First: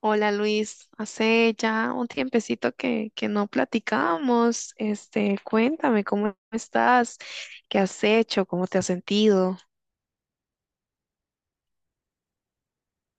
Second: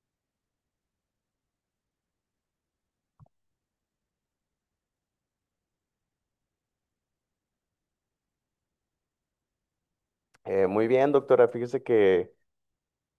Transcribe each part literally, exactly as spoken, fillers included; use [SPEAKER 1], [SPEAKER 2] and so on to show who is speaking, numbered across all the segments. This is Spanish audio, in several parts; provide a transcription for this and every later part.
[SPEAKER 1] Hola Luis, hace ya un tiempecito que, que no platicamos. Este, cuéntame cómo estás, qué has hecho, cómo te has sentido,
[SPEAKER 2] Eh, muy bien, doctora. Fíjese que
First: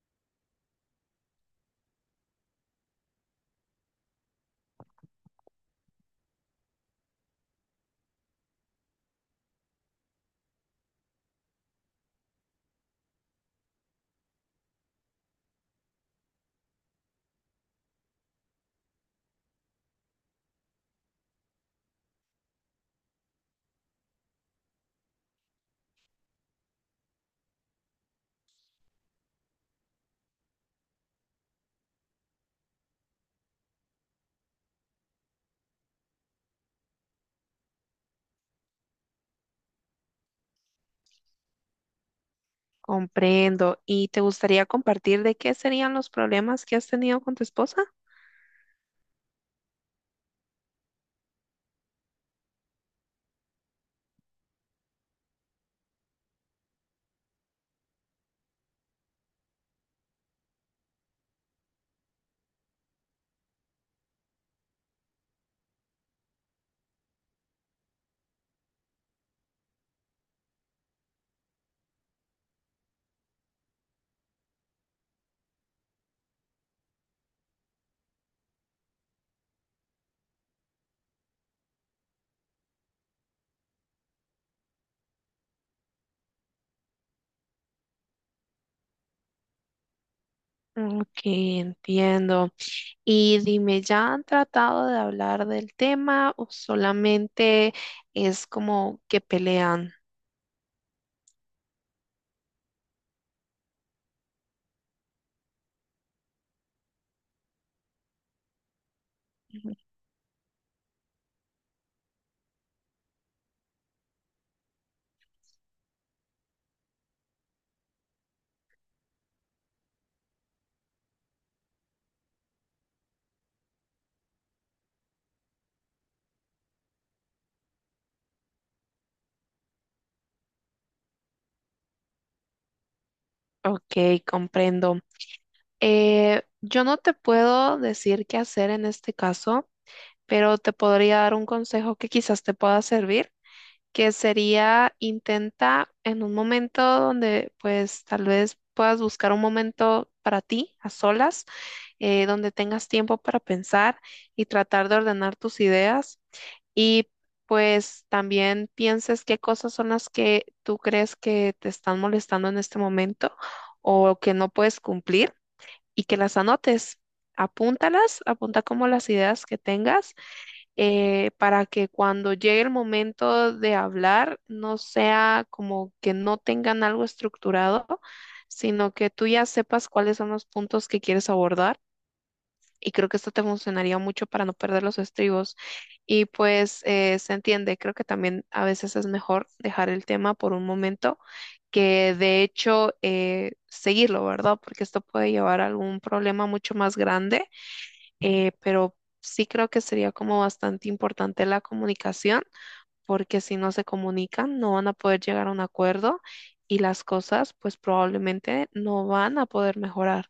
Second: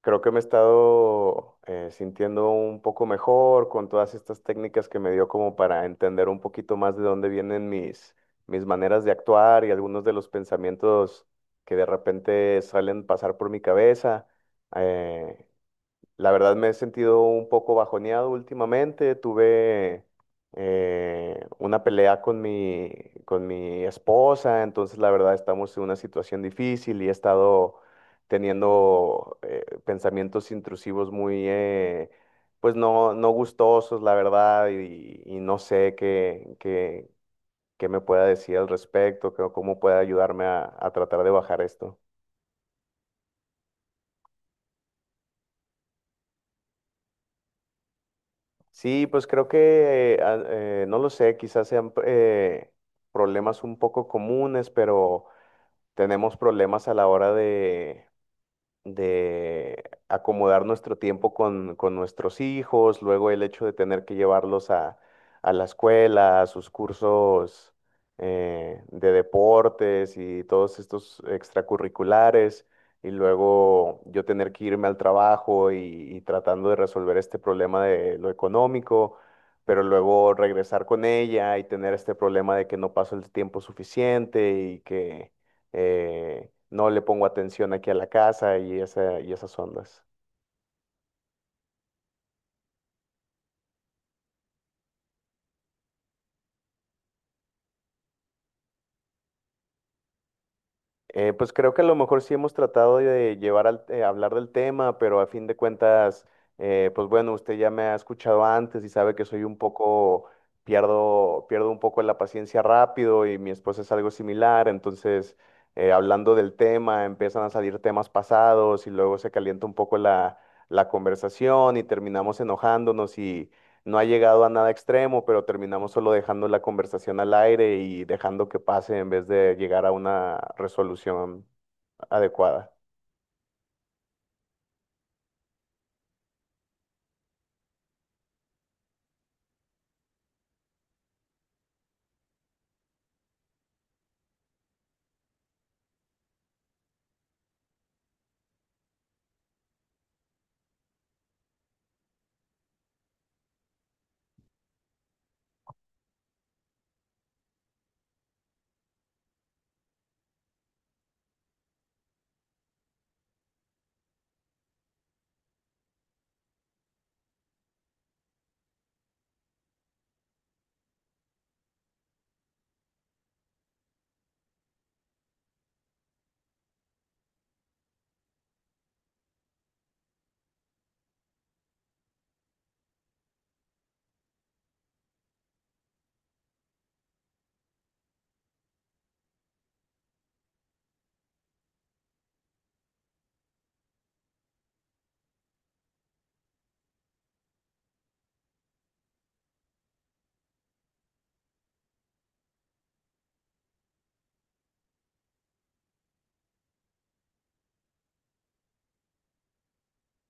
[SPEAKER 2] creo que me he estado eh, sintiendo un poco mejor con todas estas técnicas que me dio como para entender un poquito más de dónde vienen mis, mis maneras de actuar y algunos de los pensamientos que de repente salen pasar por mi cabeza. Eh, la verdad me he sentido un poco bajoneado últimamente. Tuve eh, una pelea con mi, con mi esposa, entonces la verdad estamos en una situación difícil y he estado teniendo eh, pensamientos intrusivos muy, eh, pues no, no gustosos, la verdad, y, y no sé qué, qué, qué me pueda decir al respecto, qué- cómo pueda ayudarme a a tratar de bajar esto.
[SPEAKER 1] comprendo. ¿Y te gustaría compartir de qué serían los problemas que has tenido con tu esposa?
[SPEAKER 2] Sí, pues creo que, eh, a- eh, no lo sé, quizás sean eh, problemas un poco comunes, pero tenemos problemas a la hora de, de acomodar nuestro tiempo con, con nuestros hijos, luego el hecho de tener que llevarlos a, a la escuela, a sus cursos eh, de deportes y todos estos extracurriculares, y luego yo tener que irme al trabajo y, y tratando de resolver este problema de lo económico. Pero luego regresar con ella y tener este problema de que no paso el tiempo suficiente y que eh, no le pongo atención aquí a la casa y, esa, y esas ondas.
[SPEAKER 1] Ok, entiendo. Y dime, ¿ya han tratado de hablar del tema o solamente es como que pelean?
[SPEAKER 2] Eh, pues creo que a lo mejor sí hemos tratado de llevar al, eh, hablar del tema, pero a fin de cuentas, eh, pues bueno, usted ya me ha escuchado antes y sabe que soy un poco, pierdo, pierdo un poco la paciencia rápido y mi esposa es algo similar, entonces eh, hablando del tema empiezan a salir temas pasados y luego se calienta un poco la, la conversación y terminamos enojándonos y no ha llegado a nada extremo, pero terminamos solo dejando la conversación al aire y dejando que pase en vez de llegar a una resolución adecuada.
[SPEAKER 1] Ok, comprendo. Eh, yo no te puedo decir qué hacer en este caso, pero te podría dar un consejo que quizás te pueda servir, que sería intenta en un momento donde pues tal vez puedas buscar un momento para ti, a solas, eh, donde tengas tiempo para pensar y tratar de ordenar tus ideas. Y pues también pienses qué cosas son las que tú crees que te están molestando en este momento o que no puedes cumplir y que las anotes. Apúntalas, apunta como las ideas que tengas eh, para que cuando llegue el momento de hablar no sea como que no tengan algo estructurado, sino que tú ya sepas cuáles son los puntos que quieres abordar y creo que esto te funcionaría mucho para no perder los estribos. Y pues eh, se entiende, creo que también a veces es mejor dejar el tema por un momento que de hecho eh, seguirlo, ¿verdad? Porque esto puede llevar a algún problema mucho más grande, eh, pero sí creo que sería como bastante importante la comunicación, porque si no se comunican no van a poder llegar a un acuerdo y las cosas pues probablemente no van a poder mejorar.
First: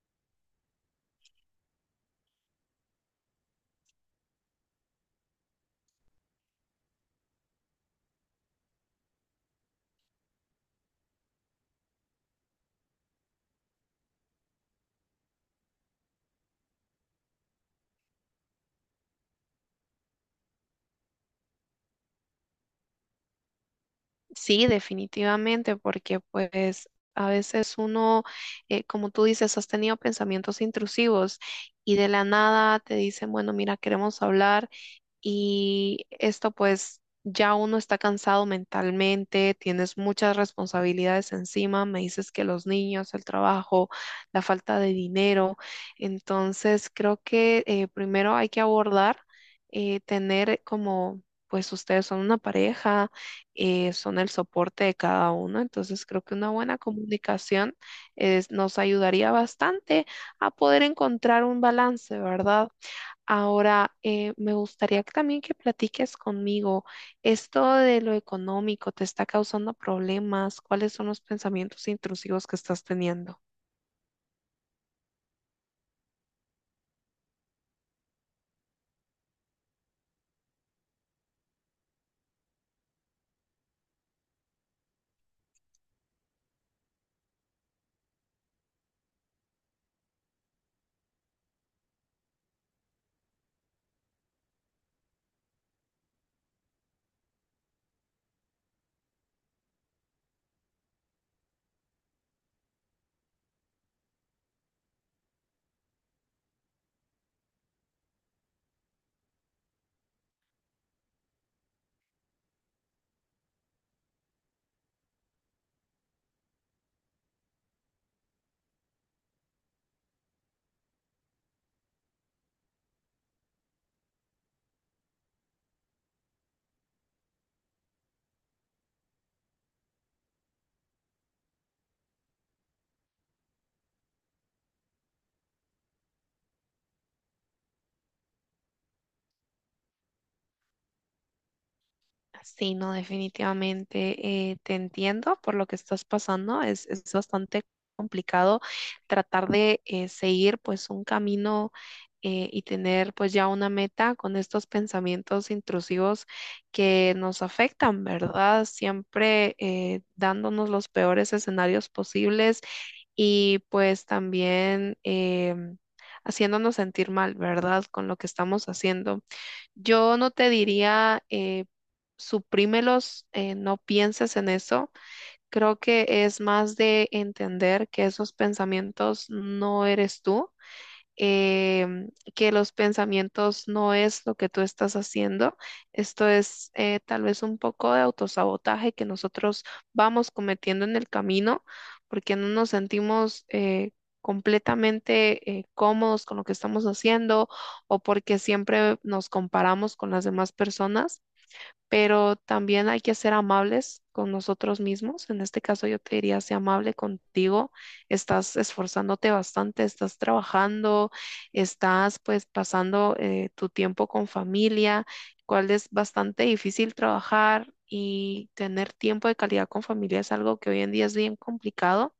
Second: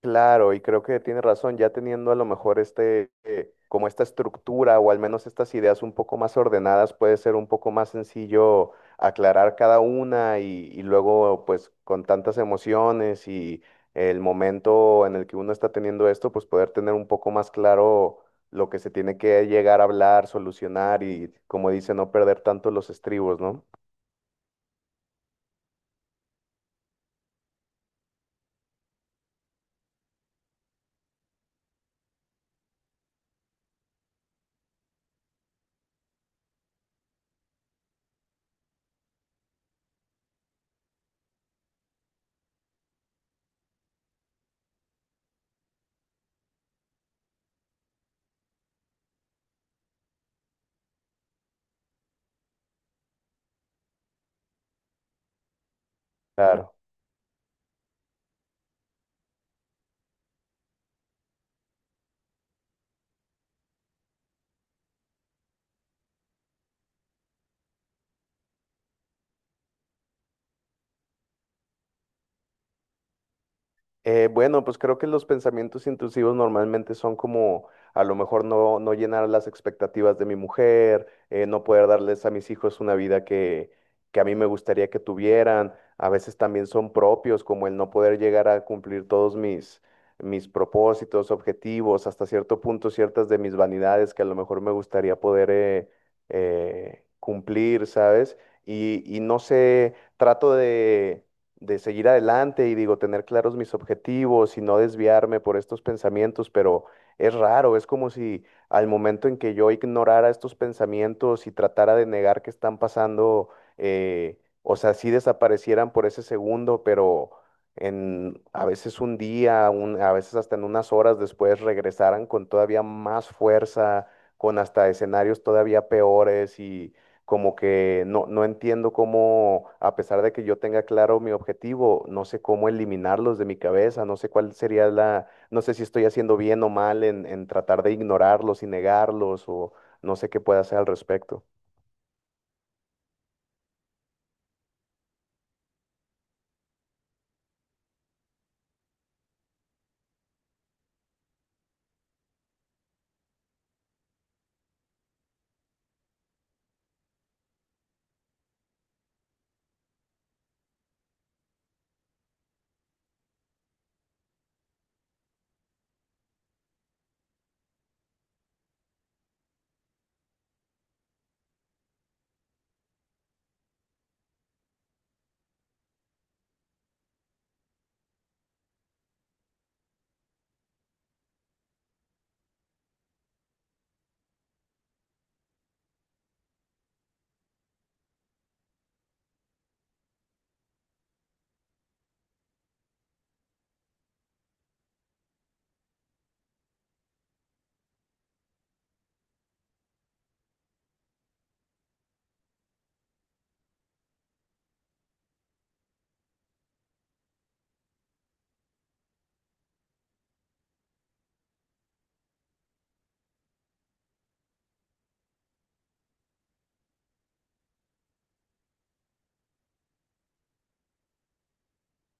[SPEAKER 2] Claro, y creo que tiene razón, ya teniendo a lo mejor este, eh, como esta estructura o al menos estas ideas un poco más ordenadas, puede ser un poco más sencillo aclarar cada una y, y luego pues con tantas emociones y el momento en el que uno está teniendo esto, pues poder tener un poco más claro lo que se tiene que llegar a hablar, solucionar y como dice, no perder tanto los estribos, ¿no?
[SPEAKER 1] Sí, definitivamente, porque pues a veces uno, eh, como tú dices, has tenido pensamientos intrusivos y de la nada te dicen, bueno, mira, queremos hablar y esto pues ya uno está cansado mentalmente, tienes muchas responsabilidades encima, me dices que los niños, el trabajo, la falta de dinero, entonces creo que eh, primero hay que abordar, eh, tener como... Pues ustedes son una pareja, eh, son el soporte de cada uno, entonces creo que una
[SPEAKER 2] Claro.
[SPEAKER 1] buena comunicación es- nos ayudaría bastante a poder encontrar un balance, ¿verdad? Ahora, eh, me gustaría que también que platiques conmigo, ¿esto de lo económico te está causando problemas? ¿Cuáles son los pensamientos intrusivos que estás teniendo?
[SPEAKER 2] Eh, bueno, pues creo que los pensamientos intrusivos normalmente son como a lo mejor no, no llenar las expectativas de mi mujer, eh, no poder darles a mis hijos una vida que, que a mí me gustaría que tuvieran. A veces también son propios, como el no poder llegar a cumplir todos mis, mis propósitos, objetivos, hasta cierto punto ciertas de mis vanidades que a lo mejor me gustaría poder eh, eh, cumplir, ¿sabes? Y, y no sé, trato de de seguir adelante y digo, tener claros mis objetivos y no desviarme por estos pensamientos, pero es raro, es como si al momento en que yo ignorara estos pensamientos y tratara de negar que están pasando, eh, o sea, sí desaparecieran por ese segundo, pero en a veces un día, un- a veces hasta en unas horas después regresaran con todavía más fuerza, con hasta escenarios todavía peores como que no, no entiendo cómo, a pesar de que yo tenga claro mi objetivo, no sé cómo eliminarlos de mi cabeza, no sé cuál sería la, no sé si estoy haciendo bien o mal en, en tratar de ignorarlos y negarlos o no sé qué pueda hacer al respecto.
[SPEAKER 1] Sí, no, definitivamente eh, te entiendo por lo que estás pasando. Es, es bastante complicado tratar de eh, seguir pues un camino eh, y tener pues ya una meta con estos pensamientos intrusivos que nos afectan, ¿verdad? Siempre eh, dándonos los peores escenarios posibles y pues también em, haciéndonos sentir mal, ¿verdad? Con lo que estamos haciendo. Yo no te diría, eh, suprímelos, eh, no pienses en eso. Creo que es más de entender que esos pensamientos no eres tú em, que los pensamientos no es lo que tú estás haciendo. Esto es eh, tal vez un poco de autosabotaje que nosotros vamos cometiendo en el camino porque no nos sentimos eh, completamente eh, cómodos con lo que estamos haciendo o porque siempre nos comparamos con las demás personas pero también hay que ser amables con nosotros mismos. En este caso yo te diría, sé amable contigo, estás esforzándote bastante, estás trabajando, estás pues pasando eh, tu tiempo con familia, cual es bastante difícil trabajar. Y tener tiempo de calidad con familia es algo que hoy en día es bien complicado.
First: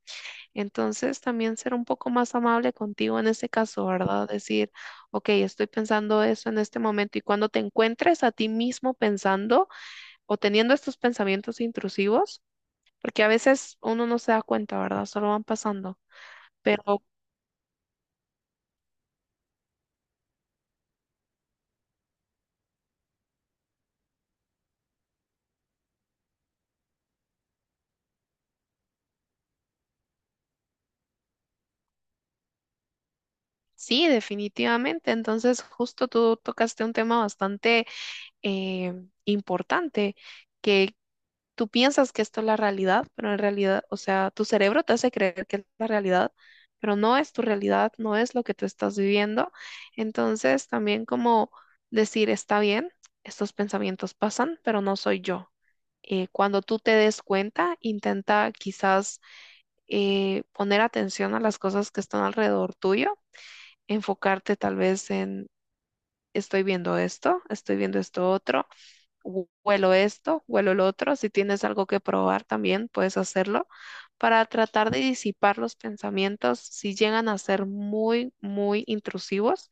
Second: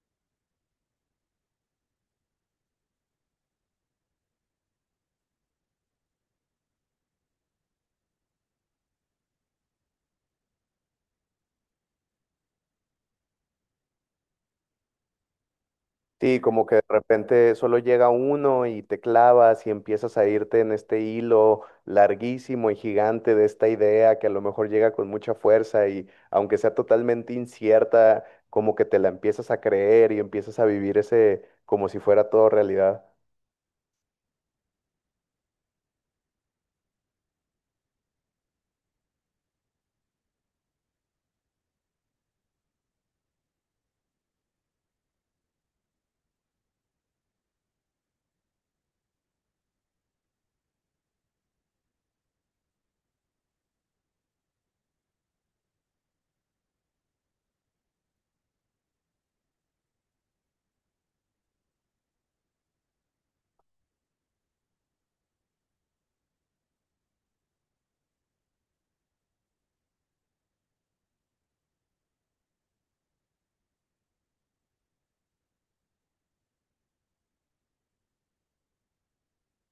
[SPEAKER 1] Entonces, también ser un poco más amable contigo en ese caso, ¿verdad? Decir, ok, estoy pensando eso en este momento y cuando te encuentres a ti mismo pensando, o teniendo estos pensamientos intrusivos, porque a veces uno no se da cuenta, ¿verdad? Solo van pasando.
[SPEAKER 2] Sí, como que de
[SPEAKER 1] Pero
[SPEAKER 2] repente solo llega uno y te clavas y empiezas a irte en este hilo larguísimo y gigante de esta idea que a lo mejor llega con mucha fuerza y aunque sea totalmente incierta, como que te la empiezas a creer y empiezas a vivir ese como si fuera todo realidad.
[SPEAKER 1] sí, definitivamente. Entonces, justo tú tocaste un tema bastante eh, importante, que tú piensas que esto es la realidad, pero en realidad, o sea, tu cerebro te hace creer que es la realidad, pero no es tu realidad, no es lo que tú estás viviendo. Entonces, también como decir, está bien, estos pensamientos pasan, pero no soy yo. Eh, cuando tú te des cuenta, intenta quizás eh, poner atención a las cosas que están alrededor tuyo, enfocarte tal vez en, estoy viendo esto, estoy viendo esto otro huelo esto, huelo el otro. Si tienes algo que probar también, puedes hacerlo para tratar de disipar los pensamientos si llegan a ser muy, muy intrusivos.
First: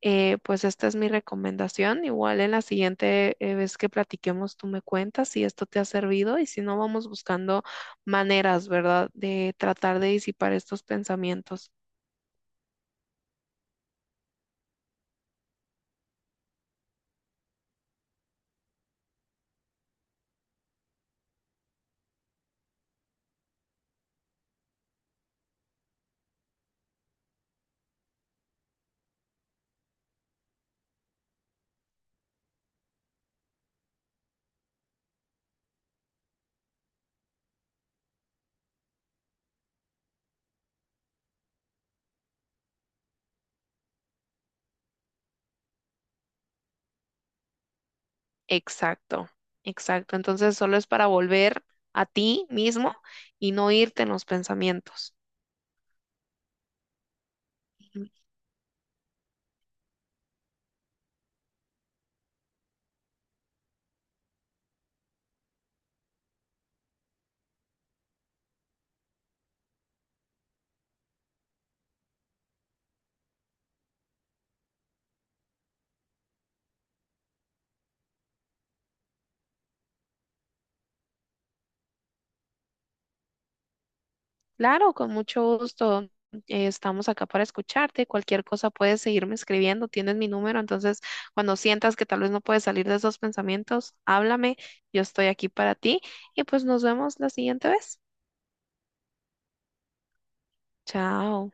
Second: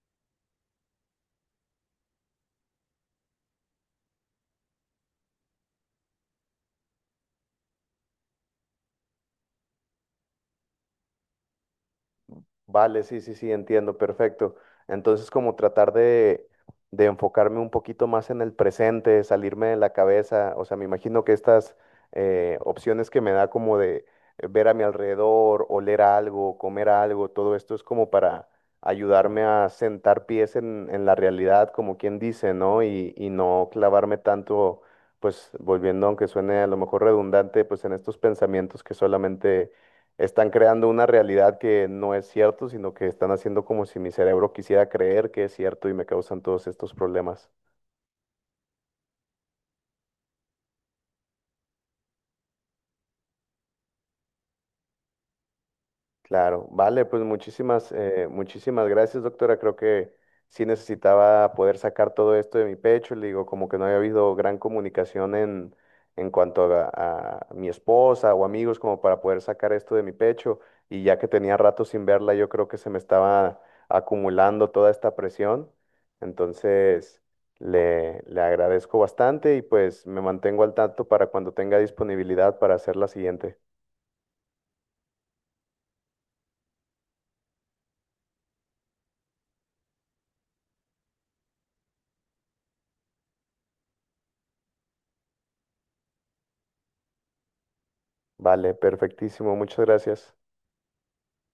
[SPEAKER 1] eh, pues esta es mi recomendación. Igual en la siguiente eh, vez que platiquemos, tú me cuentas si esto te ha servido y si no, vamos buscando maneras, ¿verdad?, de tratar de disipar estos pensamientos.
[SPEAKER 2] Vale, sí, sí, sí, entiendo, perfecto. Entonces, como tratar de, de enfocarme un poquito más en el presente, salirme de la cabeza, o sea, me imagino que estas eh, opciones que me da como de eh, ver a mi alrededor, oler algo, comer algo, todo esto es como para ayudarme a sentar pies en, en la realidad, como quien dice, ¿no? Y, y no clavarme tanto, pues volviendo, aunque suene a lo mejor redundante, pues en estos pensamientos que solamente están creando una realidad que no es cierto, sino que están haciendo como si mi cerebro quisiera creer que es cierto y me causan todos estos problemas.
[SPEAKER 1] Exacto, exacto. Entonces, solo es para volver a ti mismo y no irte en los pensamientos.
[SPEAKER 2] Claro, vale, pues muchísimas, eh, muchísimas gracias, doctora. Creo que sí necesitaba poder sacar todo esto de mi pecho. Le digo, como que no había habido gran comunicación en, en cuanto a, a mi esposa o amigos, como para poder sacar esto de mi pecho. Y ya que tenía rato sin verla, yo creo que se me estaba acumulando toda esta presión. Entonces, le, le agradezco bastante y pues me mantengo al tanto para cuando tenga disponibilidad para hacer la siguiente.
[SPEAKER 1] Claro, con mucho gusto. eh, Estamos acá para escucharte. Cualquier cosa puedes seguirme escribiendo. Tienes mi número, entonces cuando sientas que tal vez no puedes salir de esos pensamientos, háblame. Yo estoy aquí para ti y pues nos vemos la siguiente vez.
[SPEAKER 2] Vale, perfectísimo. Muchas gracias.
[SPEAKER 1] Chao.